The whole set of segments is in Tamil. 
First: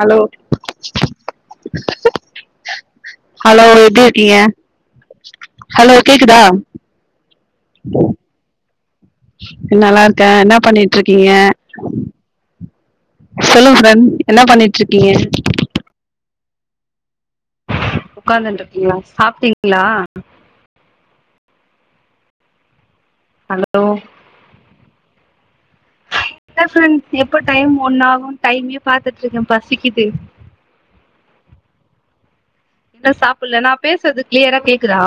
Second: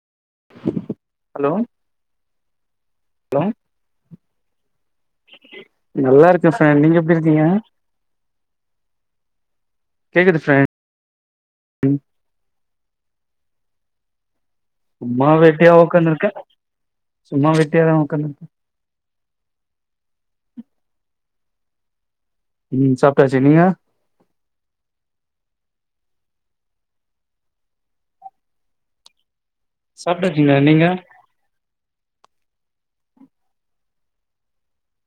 அலோ ஹலோ ஹலோ அலோ எப்டி இருக்கீங்க அலோ நல்லா கேக்குதா இருக்கே ஃப்ரெண்ட் நீங்க எப்டி இருக்கீங்க நல்லா இருக்க கேக்குது என்ன ஃப்ரெண்ட் பண்ணிட்டு இருக்கீங்க சொல்லு ஃப்ரெண் சும்மா வெட்டியா ஒக்காந்துருக்க உக்காந்துன்ட்ருக்கீங்ளா சாப்ட்டீங்ளா ம் சாப் டாச்சு நீங்க ஹலோ இல்ல ஃப்ரெண் எப்ப டைம் ஒன்னாகும் டைமயே பாத்துட்ருக்கேம் சாப்ட இருக்கீங்ளா நீங்க இன்னு சாப்புல்ல நா பேசறது கிளியரா கேக்குதா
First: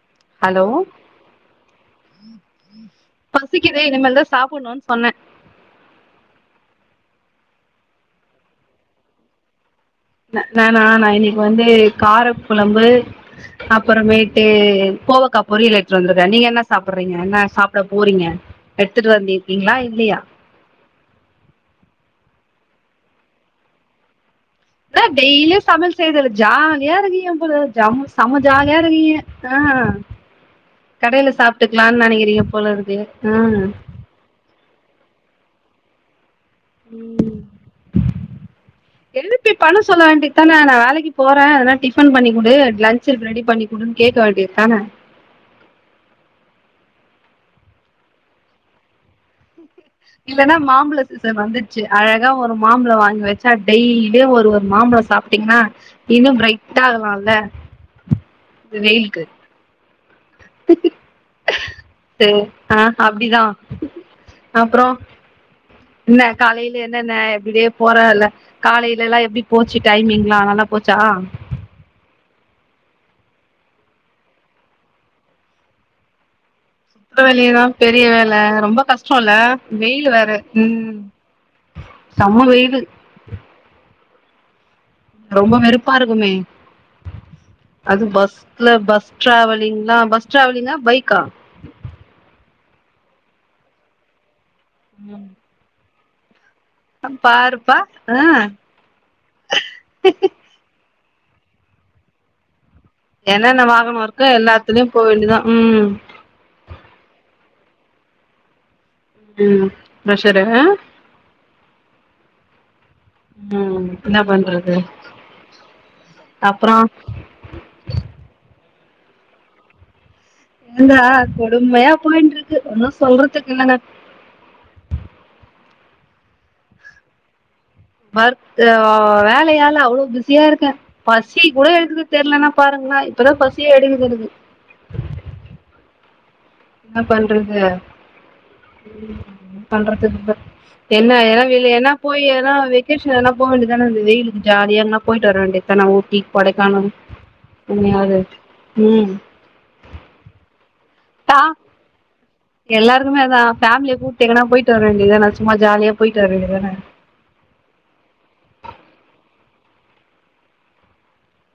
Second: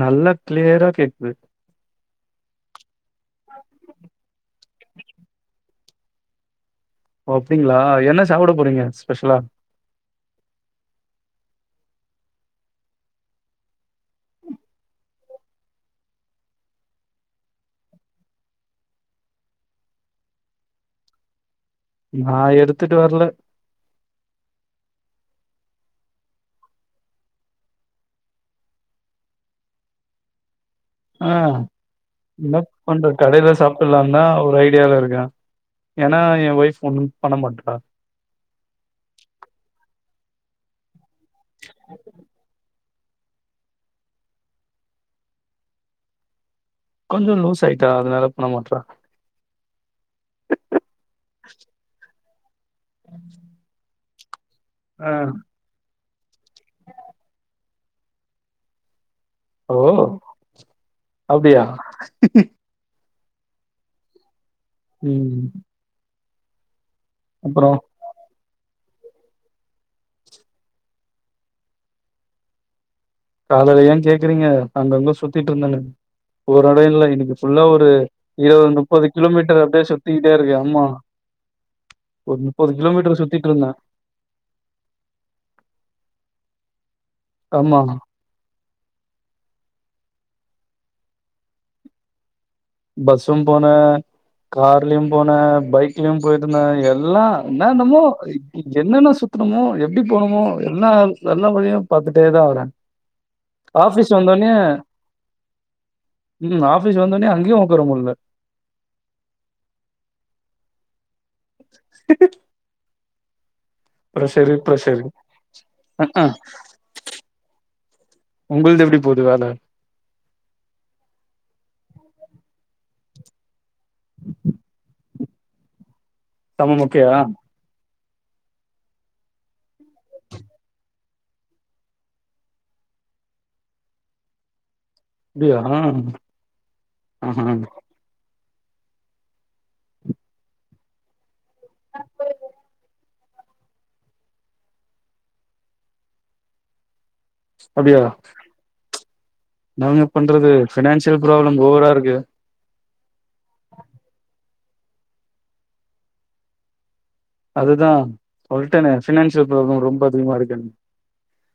நல்லா ஹலோ க்ளியரா கேக்குது [unintelligible] பசிக்குதே இனமேல்தா சாப்புன்னுன்னு சொன்ன ஓ அப்டிங்களா என்ன சாப்ட போறீங்க ஸ்பெஷலா ந நானா நா இன்னிக்கு வந்து கார குழம்பு அப்புறமேட்டு கோவக்கா பொரியல் எடுத்துட்டு வந்துருக்க நீங்க என்ன சாப்புறீங்க என்ன சாப்புட போறீங்க எடுத்துட்டு வந்திருக்கீங்ளா இல்லியா நா எடுத்துட்டு வரல என்ன டெய்லியு சமயல் செய்றது ஜாலியா இருக்கீங்க போல ஜெ செம ஜாலியா இருக்கீங்கங்க ஆ கடையில ஆ சாப்ட்டுக்கலான்னு நெனைக்கிறீங்க என்ன போல இருக்கு பன்றது ஆ கடையில சாப்புடலான்தா ஒரு ஐடியால இருக்க ஏன்னா எ ஒய்ஃப் ஒன்னு பண்ண ம் மாட்றா எழுப்பி பண்ண சொல்ல வேண்டி எத்தன நாளைக்கு போற எதனா டிஃபன் பண்ணி குடு லன்ச் சு ரெடி பண்ணிக்குடுன்னு கேட்க வேண்டியதான கொஞ்சோ லூஸ் ஆயிட்டா அதனால பண்ணமாட்றா இல்லன்னா மாம்பழ சீசன் வந்துருச்சு அழ கா ஒரும் மாம்பழம் வாங்கி வச்சா டெய்லி அப்டியே ஒரு ஆ மாம்பழம் சாப்டீங்னா இன்னும் பிரைட்டா ஆகலாம்ல இந்த வெயிலுக்கு ஓ அப்டியா [unintelligible] அப்படிதான் அப்பறம் ம் இன்ன காலையில என்னன்ன இப்டியே அப்றோ போறல காலையில எல்லாம் எப்டி போச்சு டைமிங்லாம் நல்லா போச்சா காலைல ஏன் கேக்குறீங்க அங்கங்க சுத்திட்டுருந்தேனு ஒரு எடம் இல்ல வீட்டு இன்னக்கு வேலையதா ஃபுல்லா ஒரு பெரிய வேல இருவது ரொம்ப முப்பது கஷ்டோல்ல கிலோமீட்டர் அப்டியே வெயில் வேற சுத்திக்கிட்டே இருக்கேன் ஆமா ம் ஒரு செம்ம முப்பது வெயிலு கிலோமீட்டர் சுத்திட்ருந்தேன் ரொம்ப வெருப்பாருக்குமே ஆமா அதுக் பஸ் ல்ல பஸ் டிராவலிங்ளா பஸ் டிராவலிங்கா பைக்கா பஸ்சும் போன கார்லயும் போன ம் பைக் கியும் போய் னா எல்லாம் பாருப்பா என்னமோ ஆ என்னென்ன சுத்தணுமோ எப்டி போனுமோ எல்லாம் ஜன்னல் வழியா பாத்துட்டே தான் வரேன் என்னன்ன வாகனம் இருக்கோ எல்லாத்துலயும் போவேண்டியதான் உம் காயும் உக்கார முடில உம் பிரஷர்ரு ம் என்ன பிரஷர்ரு பண்றது பிரஷர்ரு ஹாஹான் அப்றோ உங்களது எப்டி புது வேல ஏந்தா கொடுமையா போயின்ட்டு இருக்கு ஒன்னும் சொல்றதுக்கு இல்ல செம மொக்கயா வர்க் அஹ் வேலையால அவ்வளவு பிஸியா இருக்கேன் பசி கூட எடுக்கது தெரலன்னா பாருங்களேன் இப்பதான் பசியே எடுக்கது எனக்கு அப்டியா என்ன ஆஹா பண்றது பண்றதுக்கு என்னன்னா இல்ல என்ன போய் என்ன வாகேஸ்ஷன் எனா போக வேண்டியதானே வெயிலுக்கு ஜாலியா எங்கன போயிட்டு வர வேண்டியதுதான ஊட்டி கொடைக்கானல் அப்படியா எங்கயாது ம் நாங்க பண்றது ஃபினான்ஸ் பராப்ளம் ஓவரா இருக்கு [inaudible] எல்லாரும் ஃபேமிலிய கூடப்டிங்னா போயி ட்டு வர வேண்டியதுானான் சும்மா ஜாலியா போயிட்டு வரவே ண்டியதான அதுதான் சொல்லிட்டனே பினான்சியல் பராப்ளம் ரொம்ப அதிகமா இருக்கு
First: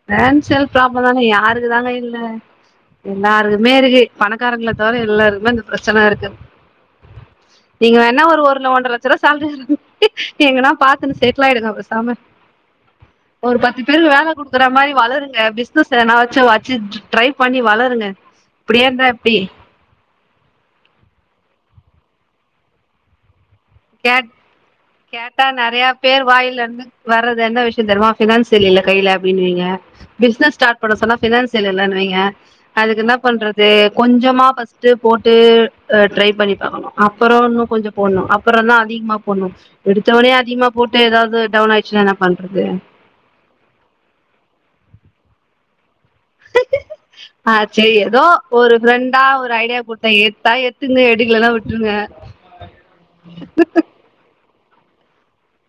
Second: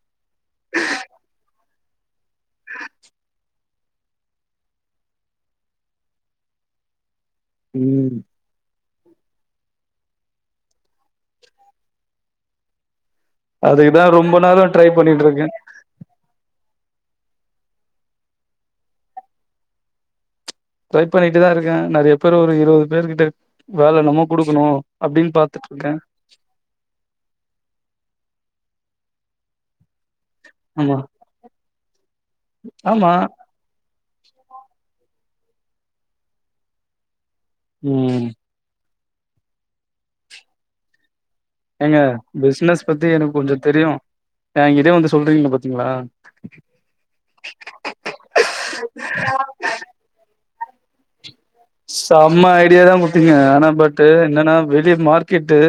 பினான்சியல் ப்ராப்ளம் தானே யாருக்கு தாங்க இல்ல எல்லாருக்குமே இருக்கு பணக்காரங்கள தவிர எல்லாருக்குமே இந்த பிரச்சனை இருக்கு நீங்க ம் வேணா ஒரு ஒன்ற லட்சம் எங்கனா பாத்துன்னு செட்டில் ஆயிடுங்க பேசாம அதுக்குதான் ரொம்ப நேரம் மாதிரி வளருங்க பிஸ்னஸ்ல எதனா வச்சு ட்ரை பண்ணி வளருங்க இப்படியே இருந்த எப்படி ட்ரை பண்ணிட்டு தா இருக்கே நிறைய பேர் ஒரு இருபது பேரு கிட்ட கேட் கேட்டா நிறைய பாத்துட்ருக்கே பேர் வாயிலேர்ந்து வர்றது என்ன விஷயம் தெரியுமா பினான்சியல் இல்ல கைல அப்டினுவீங்க பிசினஸ் ஸ்டார்ட் பண்ண ஆமா சொன்னா பினான்சியல் இல்லன்னுவீங்க அதுக்கு ஆமா என்ன பண்றது கொஞ்சமா பஸ்ட் போட்டு டு ட்ரை பண்ணி பாக்கனோ அப்பறம் இன்னும் கொஞ்ச ம் போடனு அதிகமா போண்ணோ எடுத்தவனே அதிகமா போட்டு ஏதாவது டவுன் எங்க ஆயிடுச்சுன்னா என்ன பண்றது பிசினஸ் பத்தி எனக்கு கொஞ்சோ தெரியும் எங்கிட்ட வந்து சொல்றீங்களா பாத்தீங்களா ஆஹ் சேரி ஏதோ ஒரு ப்ரெண்டா ஒரு ஐடியா கொடுத்தேன் ஏடுத்தா எடுத் தூங்க செம ஐடியா தான் குடுத்தீங்க ஆனா பட்டு் என்னன்னா வெளி மார்க்கெட்டு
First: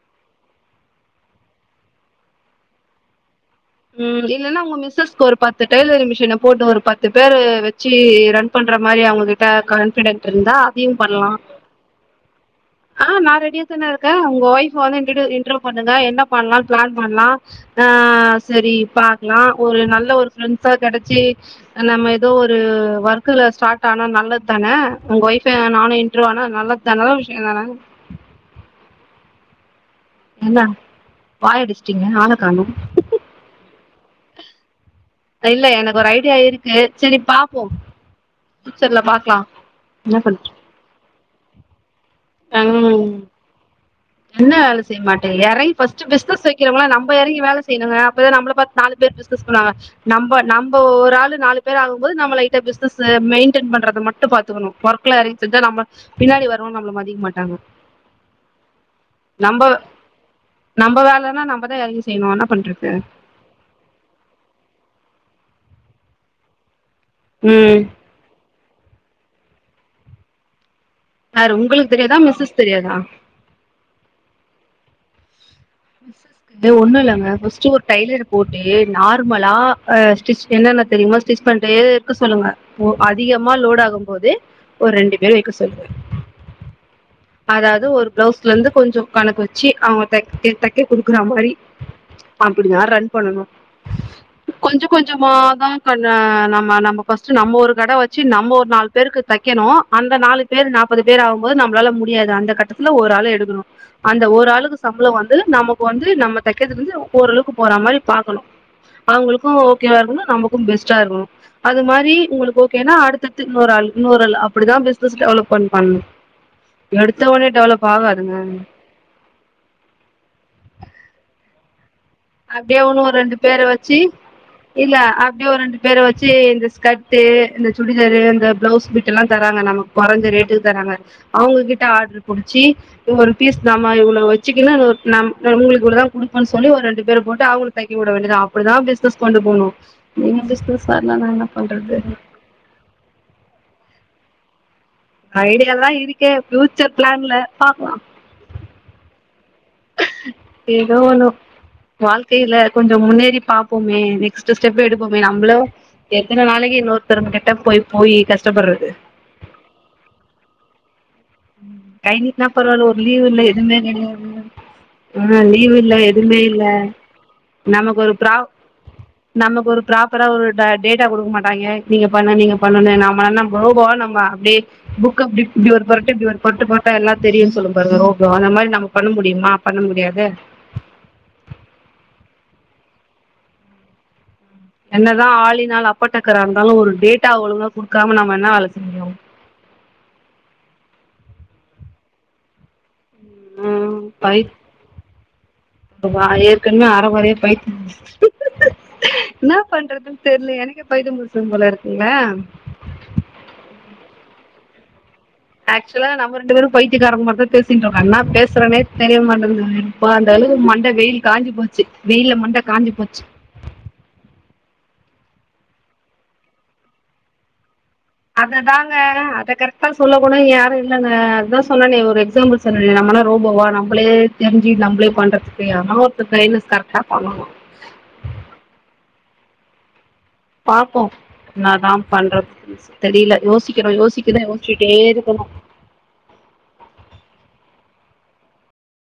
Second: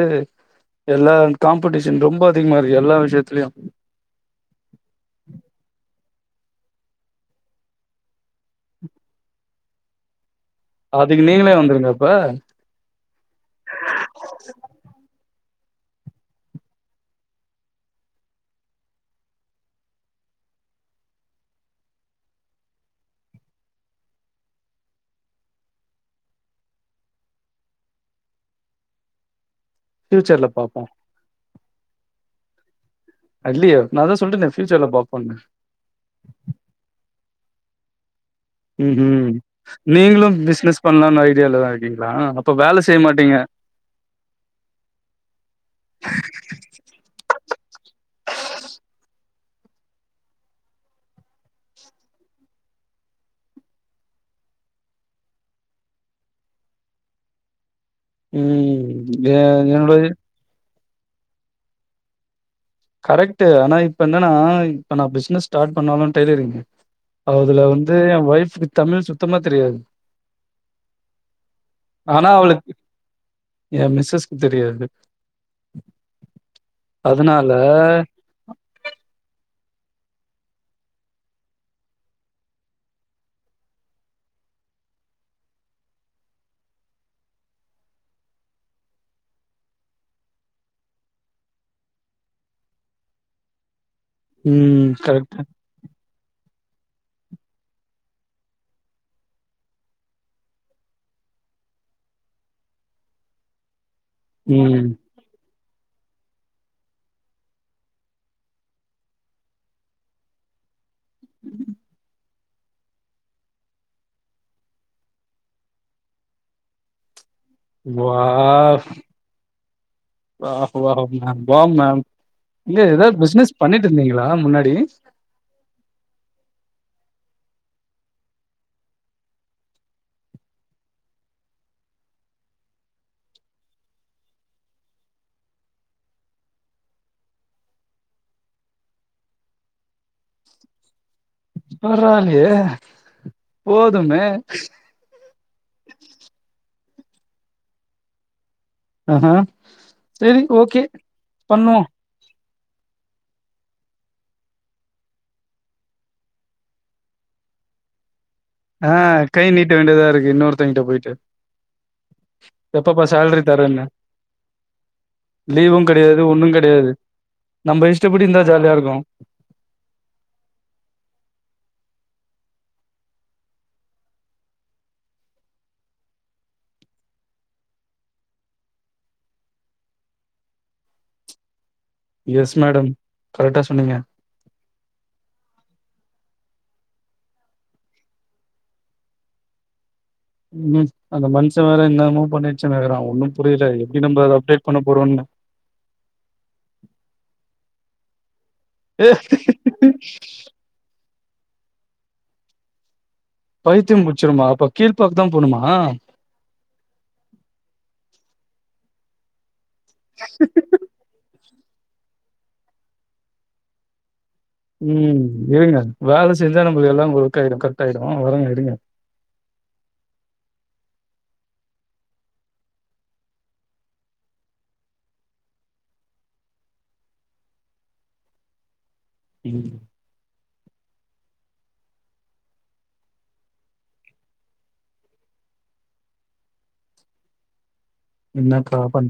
எல்லா காம்படிஷன் ரொம்ப அதிகமா இருக்கு எல்லா விஷயத்தலயும் ம் இல்லன்னா உங்க மிஸ்ஸஸ்க்கு ஒரு பத்து டெய்லரிங் மிஷின போட்டு ஒரு பத்து பேரு வச்சு ரன் பண்ற மாரி அவங்கிட்ட கான்பிடன்ஸ் இருந்தா அதையும் அதுக்கு பண்ணலா நீங்களே வந்துருங்க அப்ப நான் ரெடியா தானே இருக்கேன் உங்க வைப் வந்து இன்றோ பண்ணுங்க என்ன பண்ணலா பிளான் பண்ணலா சேரி பாக்கலாம் ஒரு நல்ல ஒரு ஃரெண்ட்ஸா கிடச்சி நம்ப ஏதோ ஒரு ஒர்க்கல ஸ்டார்ட் ஆனா நல்லது தானே உங்க வைப் என்ன நானு இன்றோ ஆனா நல்லது தான நல்ல விஷய தானே ஃபியூச்சர்ல பாப்போ வாய அடிச்சிட்டீங்க ஆளக்காணு இல்லையே! நான் சொல்டேனே ஃபியூச்சர்ல பாப் இல்ல எனக்கு ஒரு ஐடியா இருக்கு சேரி பாப் போம் உம் உம் நீங்களும் பண்ற பிசினஸ் பண்ணலானு ஐடியால தான் இருக்கீங்களா ஆ அப்ப வேல செய்ய ம் மாட்டீங்க என்ன வேலை செய்யமாட்டீங்க இறங்கி ஃபர்ஸ்ட் பிசினஸ் வைக்கிறவங்களா நம்ம இறங்க வேலை செய்யணுங்க அப்ப தா நம்மள பாத்து நாலு பேரு பிசினஸ்ல நம்ம நம்ம ஒரு ஆள் நாலு பேர் ஆகும் போது நம்ம லைட்டா பிசினஸ் மெயின்டெய்ன் பண்றத மட்டும் பாத்துக்கனும் ஒர்க்ல எறங்கி செஞ்சா நம்ம பின்னாடி வரவங்க நம்மள மதிக்க மாட்டாங்க ம் ஏ என்னுடை நம்ம வேலைன்னா நம்ம தா இறங்கி செய்யானு ஆனா கரெக்ட் ஆனா இப்ப என்னன்னா இப்ப நா பிசினஸ் ஸ்டார்ட் பண்ணாலும் டை்லரிங்கு அதுல ம் வந்து என் வைஃப் தமிழ் சுத்தமா தெரியாது யாரு உங்களுக்கு தெரியாதா ஆனா மிஸ்ஸஸ் அவளுக்கு தெரியாதா என் மிஸஸ்க்கு தெரியாது ஒண்ணு இல்லங்க அதனால ஃபர்ஸ்ட் ஒரு டைலரு போட்டு நார்மலா அ ஸ்டிச் என்னன்ன தெரியுமோ ஸ்டிச் பண்டே ருக்கு சொல்லுங்க அதிகமா லோட் ஆகும் போது ஒரு ரெண்டு பேர் வைக்க சொல்லுங்க அதாவது ஒரு பிளவுஸ்லந்து கொஞ்சம் கணக்கு வச்சு அவங்க த தக்க குடுக்குற மாரி அப்டி தா ரன் பண்ணணும் கொஞ்ச ம். கொஞ்சமா கரெக்ட்டு. தா நம் நா நம்ம ஃபஸ்டு ஒரு கட வச்சு நம்ம ஒரு நாலு பேருக்கு தைக்கணு அந்த நாலு பேர் நாற்பது பேர் ஆவும்போது நம்பளால மு முடியாது அந்த கட்டத்துல ஒரு ஆளு எடுக்கனும் அந்த ஒரு ஆளுக்கு ம். சம்பளம் வந்து நம் வந்து நம்ம தைக்கது வந்து ஓரளவுக்கு போற மாரி பாக்கணும் அவங்களுக்கு ஓகேவ இருக்கனு நமக்கு பெஸ் டா இருக்கனும் அது மாரி உங்களுக்கு ஓகேன்னா அடுத்தடுத்து இன்னொரு ஆள் இன்னொரு ஆள் அப்டி தா பிசினஸ் டெவலப்மெண் பண்ணணும் எடு வாவ் வாவ் வாவ்ங்க வாவ் மேம் அப்டியே எங்க ஒன்னு ஒரு ஏதாவது ரெண்டு பிசினஸ் பேரை பண்ணிட்டு வச்சு இருந்தீங்களா முன்னாடி? இல்ல அப்டியே ஒரு ரெண்டு பேரை வச்சு இந்த ஸ்கட் டு இந்த சுடிதாரு இந்த பிளவுஸ் பிட்டு எல்லா தராங்க நமக்கு குறைஞ்ச ரேட்டுக்கு தராங்க அவுங்ககிட்ட ஆடர்ரு புடிச்சு ஒரு பீஸ் நம்ம இவ்ளோ வச்சிக்கினு நம் நம்மளுக்கு இவளே தா குடுப்பன்னு சொல்லி ஒரு ரெ ரெண்டு ண்டு பேர் போட்டு அவங்கள தைக்க விட வேண்டியது தா அப்டிதா பிசினஸ் கொண்டு போனும் நீங்க பிசினஸ் வரலான நா என்ன பண்றது பரவா இல்லையே போதுமே ஹ ஐடியா எல்லா இருக்கே டு பிளான்ல பாப்போம் அஹா ஏதோ ஒன்னு பண்ணுவோ வாழ்க்கையில கொஞ்சோ முன்னேறி பாப்போமே நெக்ஸ்ட்டு ஸ்டெப்பு எடுப்போமே நம்மளோ எத்தன நாளைக்கு இன்னொருத்தர்கிட்ட போய் போய் கஷ் ஆ கை நீட்ட வேண்டதாருக்கு இன்னொருத் தங்கிட்ட போயிட்டு கை நீட்ன்னா பரவால்ல ஒரு எப்பப்பா லீவ் சேலரி இல்ல எதுமே தரேன்னு கெடையாது ஆ லீவ் லீவு இல்ல கெடையாது எதுமே ஒன்னு இல்ல கெடையாது நம்ம நமக்கு ஒரு இஷ்டப்படி இருந்தா ஃப்ராவ் ஜாலியா இருக்கு நமக்கு ஒரு ஃப்ராப்பரா ஒரு டா டேட்டா குடுக்க மாட்டாங்கே நீங்க பண்ண நீங்க பண்ணுன நம்ம என்ன ரோபோவா நம்ம அப்டியே புக்கு அப்டி இப்டி ஒரு இப்டி ஒரு கொட்டு போட்டா எல்லா தெரியும்னு சொல்லும் பாருங்க ரோபோவா அந்த மாரி நம்ம பண்ண முடியுமா பண்ண முடியாது எஸ் மேடம் கரெக்டா சொன்னீங்க என்னதா ஆளினாள் அப்பாட்டக்கரா இருந்தாலு ஒரு டேட்டா ஒங்ழுகா குடுக்காம நம்ம என்ன வேல செய்ய முடியு ம் அந்த மனுஷ வேற இன்னமு பண்ணிச் [unintelligible] ஒன்னும் புரியல ம் எப்டி நம்ப அத அப்டேட் பண்ண போறோன்னு [unintelligible] இன்னப் பண்றதுன்னு தெரிலயே எனக்கே பத்தியம் புடிச் போல இருக்குங்கள பைத்தியம் புடுச்சுருமா அப்போ கீழ் ஆக்ஸ்சுலா நம்ம ரெண்டு பேரு பைத்தியக்காரங்க மாரிதா பேசிட் உட்காருணா பேஸ் என்ன சொல்றன்னே தெரிய மாட்டேங்குது இப்ப அந்த அளவு மண்ட வெயில் காஞ்சி போ ச்சு வெயில மண்ட காஞ்சி போச்சு ம் இருங்க வேல செஞ்சா [unintelligible] எல்லா ஒர்க் ஆயிரு கரெக் அது தாங்க அத கரெட்டா சொல்ல கூட யாரு இல் இல்லங்க அதுதா சொன்னனே ஒரு எக்ஸாம்பிள் சொன்னனே நம்மனா ரோபோவா நம்பளே தெரிஞ்சு நம்பளே பண்றதுக்கு [unintelligible] கரெக்டா பண்ணணு ம் பாப்போ என்னதா பண்றது தெரியல யோசிக்கனு யோசிக்குற யோசிச்சுட்டே இருக்கணு என்னக்கா பண்